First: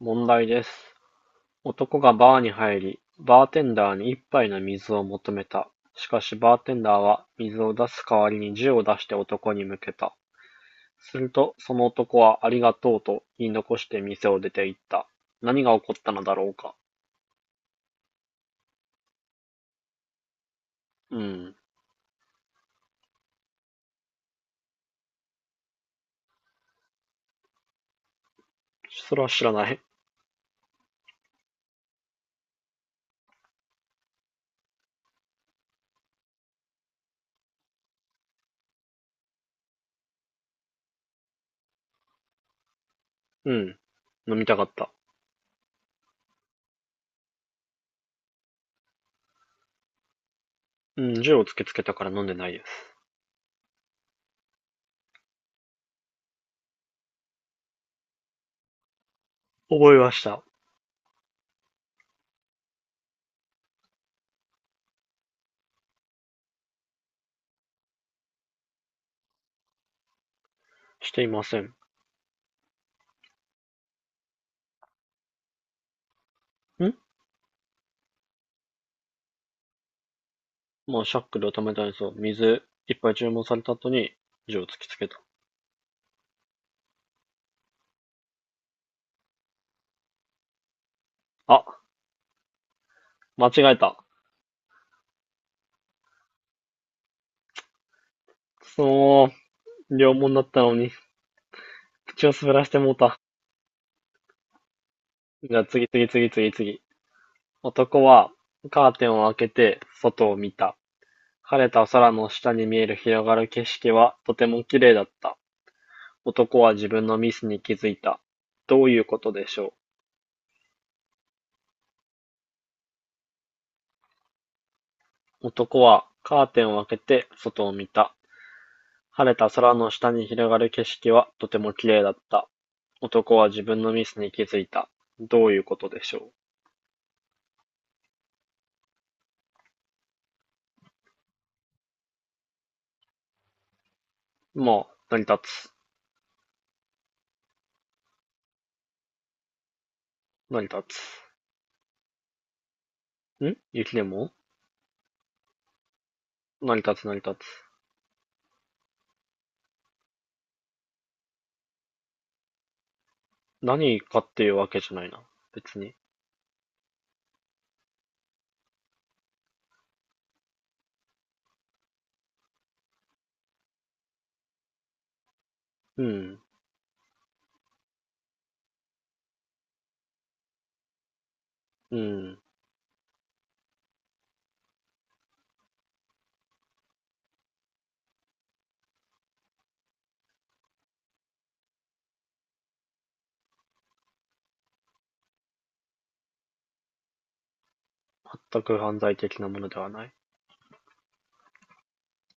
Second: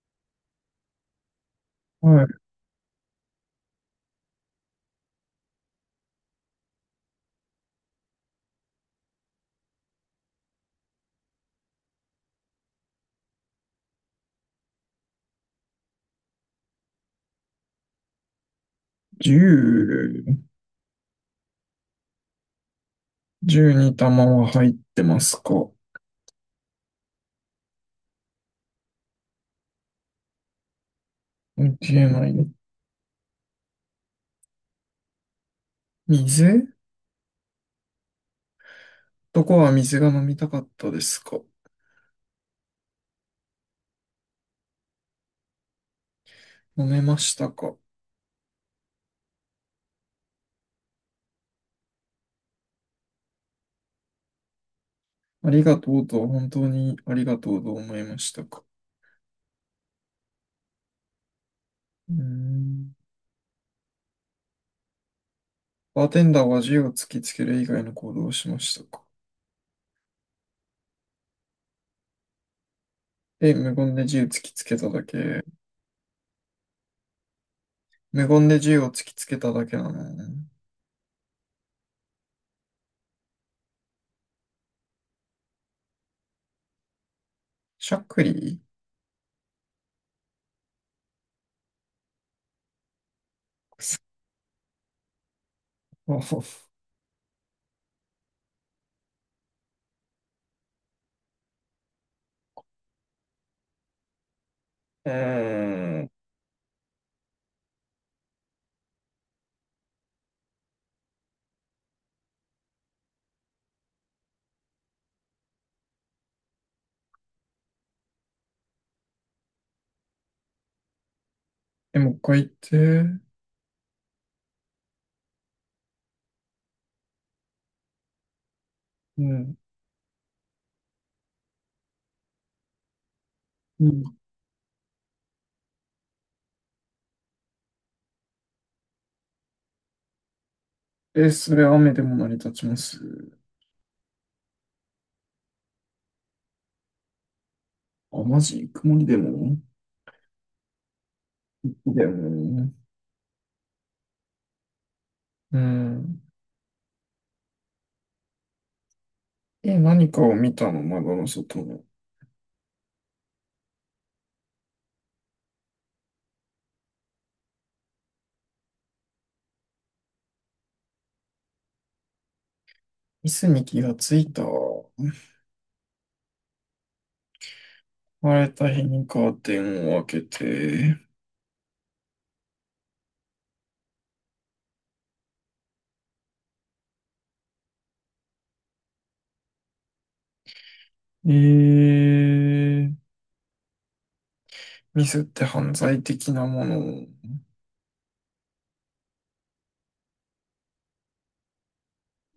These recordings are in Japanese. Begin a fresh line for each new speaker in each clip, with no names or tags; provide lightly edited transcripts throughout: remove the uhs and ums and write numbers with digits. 問題です。男が
は
バー
い。
に入り、バーテンダーに一杯の水を求めた。しかし、バーテンダーは、水を出す代わりに銃を出して男に向けた。すると、その男は、ありがとうと言い残して店を出て行った。何が起こったのだろうか。
10、
うん。
1玉は入ってますか？
それは知らない。
見えない。水どこは水が飲みたかったですか？
うん。飲みたかった。
飲めましたか？
うん、銃を突きつけたから飲んでないです。
ありがとうとは本当にありがとうと思いましたか？
覚えました。
うーん。バーテンダーは銃を突きつける以外の行動をしましたか？
していません。
え、無言で銃突きつけただけ。
ん
無言で銃を突きつけただけなのね。
まあ、シャックルを止めたんですよ。水、いっぱい注文された後に、銃を突きつけた。
しゃっくり
あ、間違え
くそ
た。
う。
くそー、両門だったのに、口を滑らしてもうた。
う
じゃあ次
ー
次
ん。
次次次。男はカーテンを開けて外を見た。晴れた空の下に見える広がる景色はとても綺麗だった。男は自分のミスに気づいた。どういうことでしょ
え、もう一回言って。
う。男はカーテンを開けて外を見た。
う
晴れた
ん。
空の下に広がる景色はとても綺麗だった。男は自分のミスに気づいた。どういうことでしょ
え、それ雨でも成り立ちます。
う。まあ、成り立つ。
あ、マジ曇りでも
成り立つ。
でも、
雪でも
うん。
成り立つ成り立つ。
え、何かを見たの、窓の外の。
何かっていうわけじゃないな。別に。
椅子に気がついた。
うん。
晴れた日にカーテンを開けて。
うん。
えー、ミスって犯罪的なもの。
全く犯罪的なものではない。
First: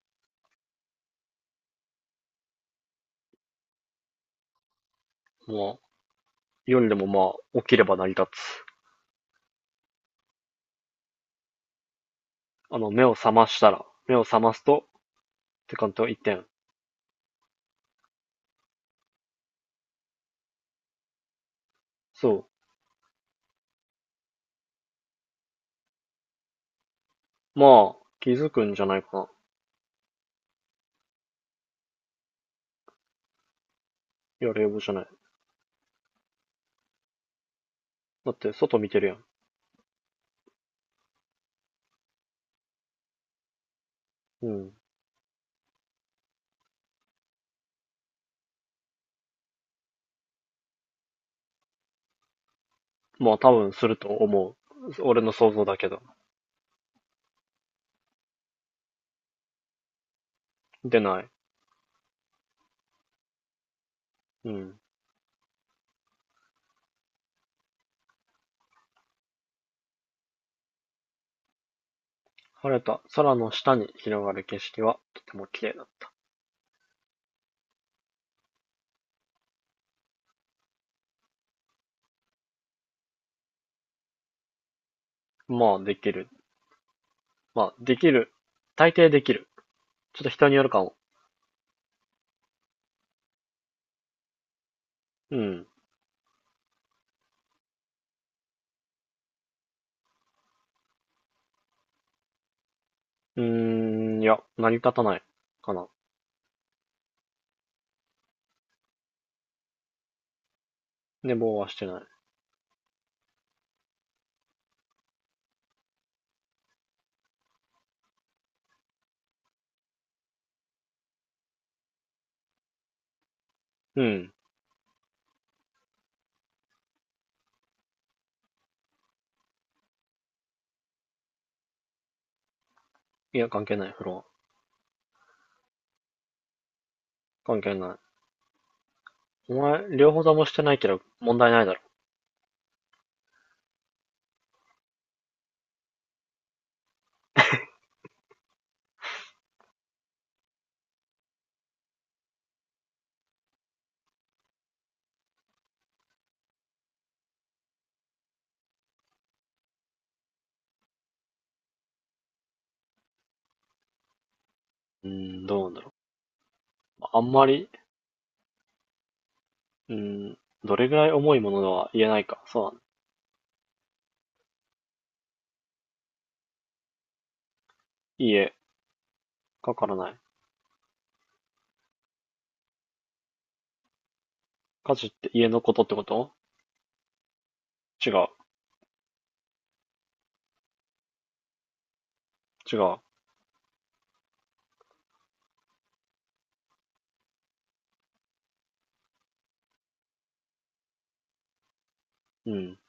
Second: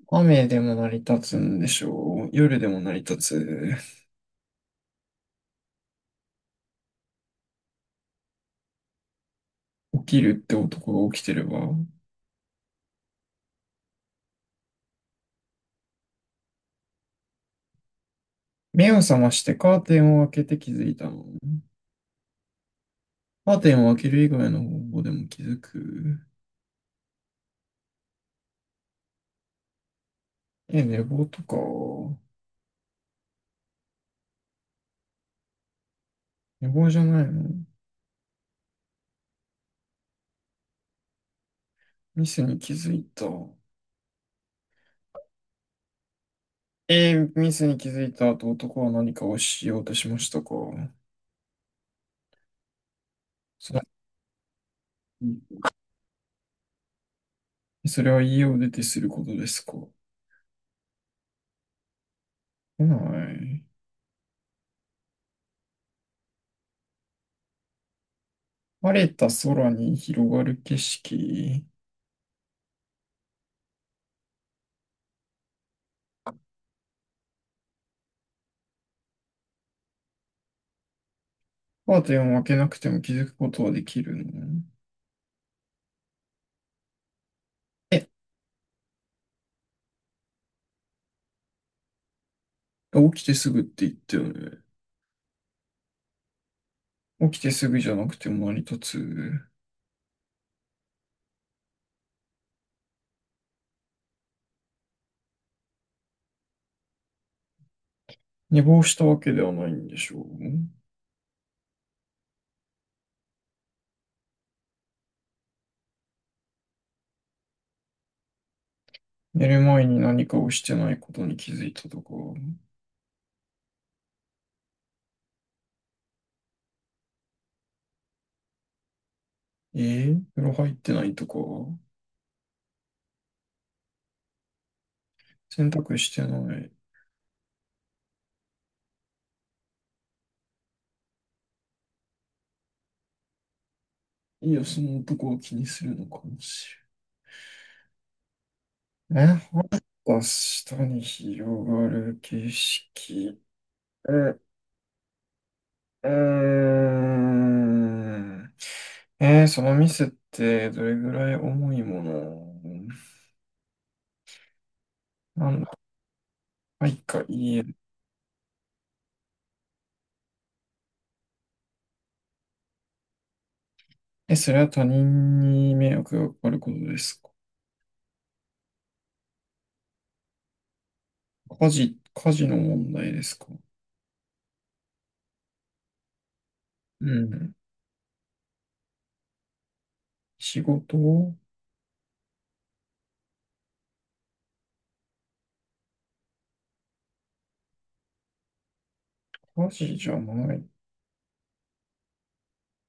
雨でも成り立つんでしょう。夜でも成り立つ。
まあ、夜でもまあ、起きれば成り立つ。
起きるって男が起きてれば。
あの、目を覚ましたら、目を覚ますと、って感じは一点。
目を覚ましてカーテンを開けて気づいたの。
そ
カーテンを開ける以外の方法でも気づく。
う。まあ、気づくんじゃないかな。
え、寝坊とか、
いや、冷房じゃない。
寝坊じゃないの？
だって、外見てるやん。
ミスに気づいた。
うん。
ミスに気づいた後、男は何かをしようとしましたか？
まあ、多分
そ
す
れ、
ると思う。俺の想像だけど。
それは家を出てすることですか？来
出ない。
ない。
うん。
晴れた空に広がる景色。
晴れた空の下に広がる景色はとても綺麗だった。
カーテンを開けなくても気づくことはできるの？
まあ、できる。まあ、で
え、
きる。大抵できる。ちょっと人によるかも。
起きてすぐって言ったよね。
うん。
起きてすぐじゃなくても成り立つ。
うーいや、成り立たない。かな。
寝坊したわけではないんでしょう。
寝坊はしてない。
寝る前に何かをしてないことに気づいたとか、
うん。
風呂入ってないとか、
いや、関係ない、風呂は。
洗濯してない。
関係ない。お前、両方ともしてないけど、問題ないだろ。
いや、その男を気にするのかもしれない。え、また下に広がる景色。う、うーん。その店ってどれぐらい重いもの
うーん、
な
ど
ん
うな
だ、
んだろ
はい
う。まあ
か
んま
言え
り、
る。
うーん、どれぐらい重いものとは言えないか。そうだね。
え、それは他人に迷惑がかかることですか？
家、かからない。
家事の問題ですか？
家事って家のことってこと？
うん。
違う。
仕事を
違う。
家事じゃない。
うん。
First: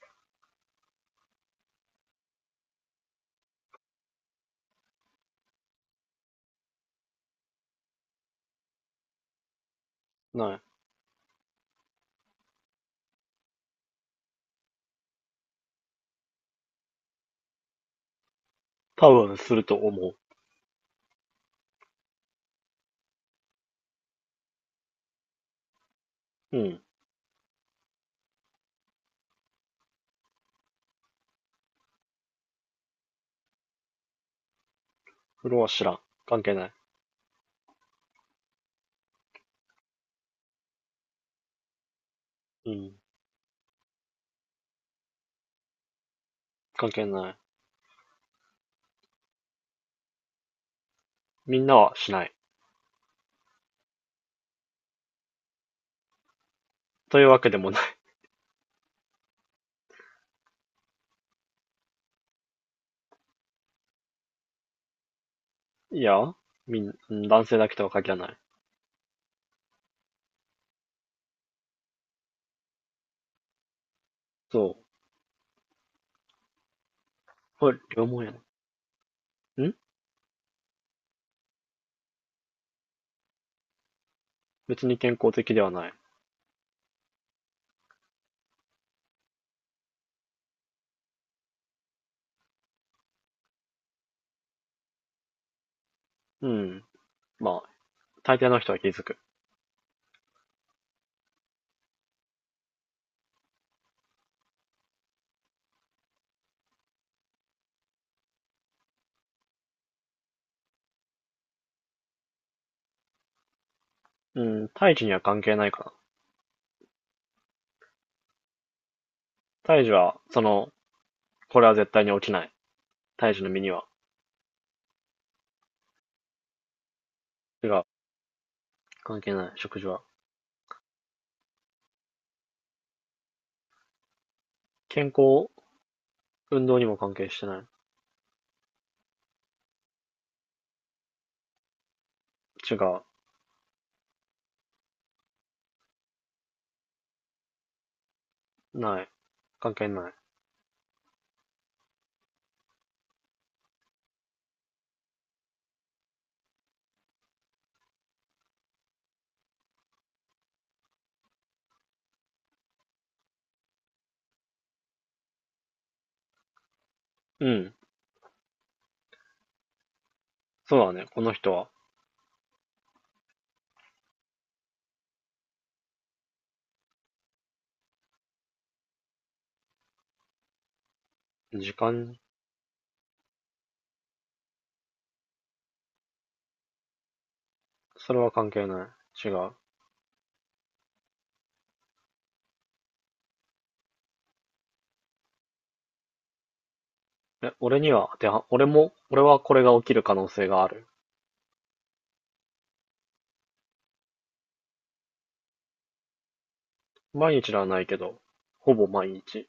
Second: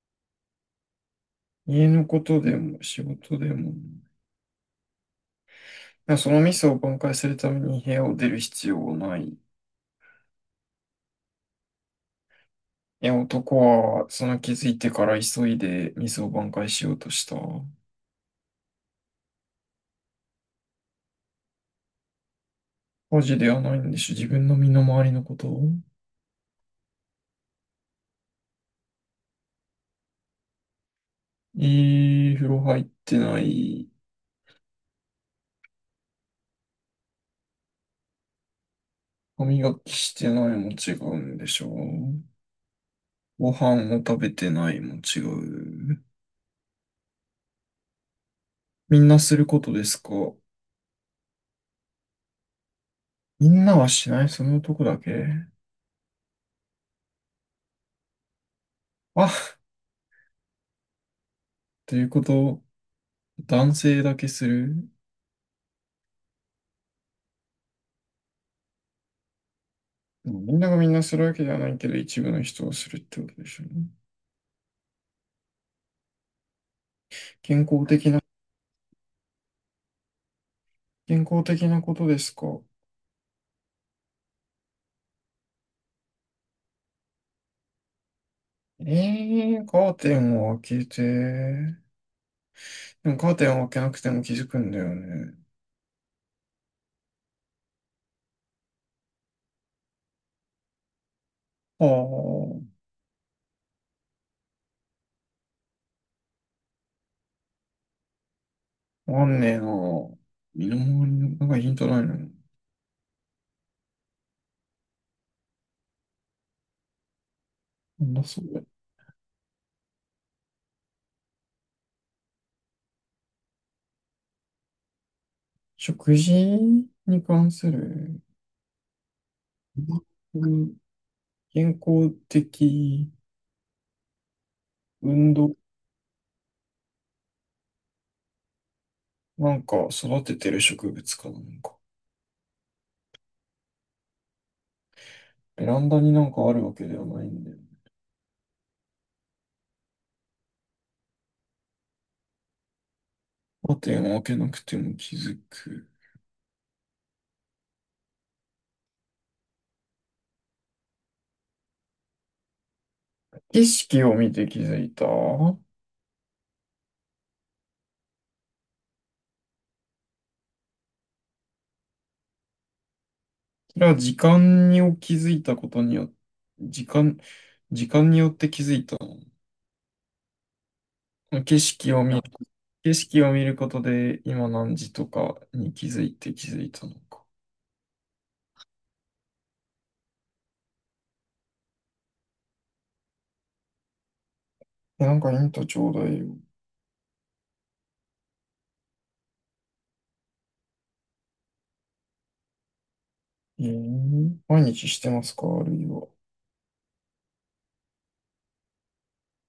家のことでも仕事でもない。そのミスを挽回するために部屋を出る必要はない。い
ない。
や、男はその気づいてから急いでミスを挽回しようとした。
多分すると思
家事ではないんでしょ。自分の身の回りのこと。
う。うん。
いい風呂入ってない。
風呂は知らん。関係ない。
歯磨きしてないも違うんでしょう。
うん。
ご飯を食べてないも違う。
関係ない。
みんなすることですか？
みんなはしない。
みんなはしないその男だけ
というわけでもな
あということを男性だけする。
い。いや、みん、男性だけとは限らない。
でもみんながみんなするわけではないけど、一部の人をするってことでしょうね。
そう。
健
これ、
康
両
的な、
毛やな。
健康的なことですか。
別に健康的ではない。
カーテンを開けて。でもカーテンを開けなくても気づくんだよね。
うん。まあ、大抵の人は気づく。
ああ、わかんねえな。身の回りの、なんかヒントないの？な
うん、胎児には関係ないかな。
んだそれ。
胎児は、その、これは絶対に起きない。胎児の身には。
食事に関
違
す
う。
る。
関係ない。食事は。
うん健康的
健
運
康、
動、
運動にも関係してない。
なんか育ててる植物かなんか。
違う。
ベランダになんかあるわけではないんだよ。
ない。関係ない。
カーテンを開けなくても気づく。景色を見て気づいた。そ
うん。そうだね。この人は。
れは時間に気づいたことによって、時間、時間によって気づいたの？景
時
色を見
間、
る、景色を見ることで今何時とかに気づいたのか。
それは関係ない。違う。
えなんかヒントちょうだいよ。
え、俺には当ては、俺も、俺はこれが起きる可能性がある。
毎日してますかあるいは。
毎日ではないけど、ほぼ毎日、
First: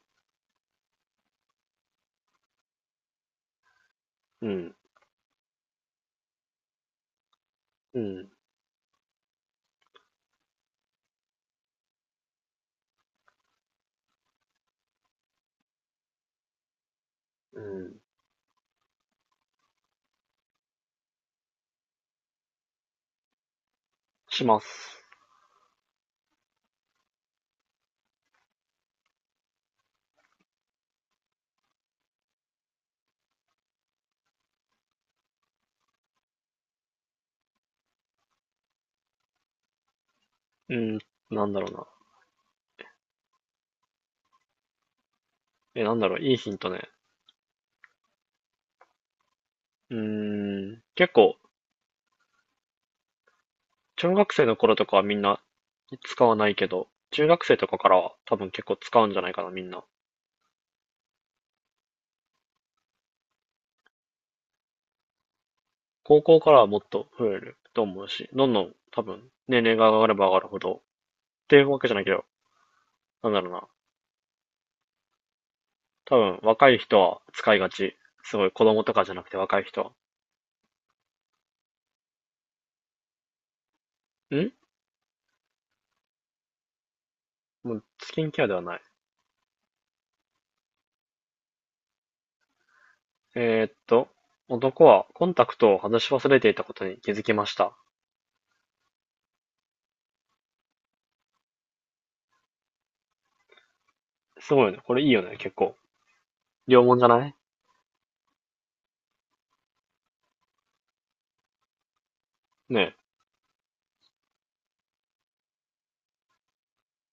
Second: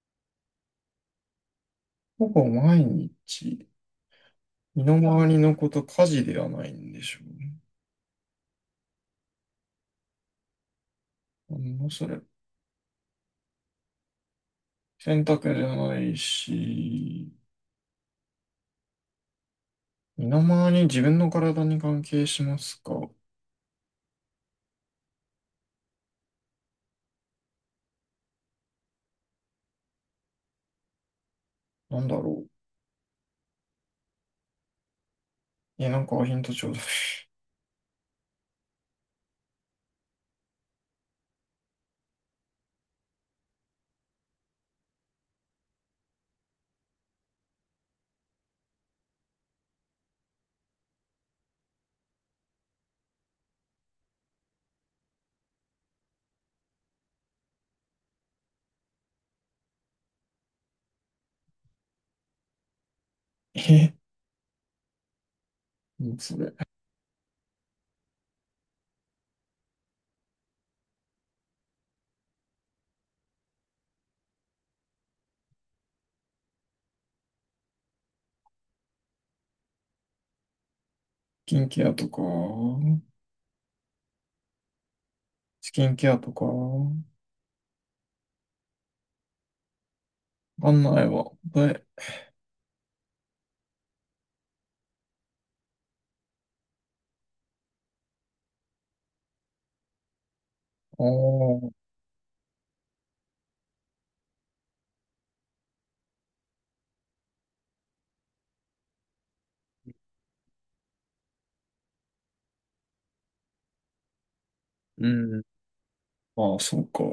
ほぼ毎日。
うん、
身の回りのこと、家事ではないんでしょうね。
うん、
なんだそれ。選択じゃないし、
うん、
身の回りに自分の体に関係しますか？
します。
なんだろう。え、なんかヒントちょうだい。
うん、なんだろうな。え、なんだろう、いいヒントね。結構、中学生の頃とかはみんな使わないけど、中学生とかからは多分結構使うんじゃないかな、みんな。
え、もう
高
そ
校
れ。
からはもっと増えると思うし、どんどん多分年齢が上がれば上がるほど、っていうわけじゃないけど、なんだろうな。多分若い人は使いがち。すごい子供とかじゃなくて若い人は。
キンケアとか、
ん
スキンケアとか、わ
もうスキンケアではない。
かんないわ。で、
えーっと、男はコンタクトを外し忘れていたことに気づきました。
ああ、
すごいよね。これいいよね、結構。両門じゃないねえ。
うん。まあ、そうか。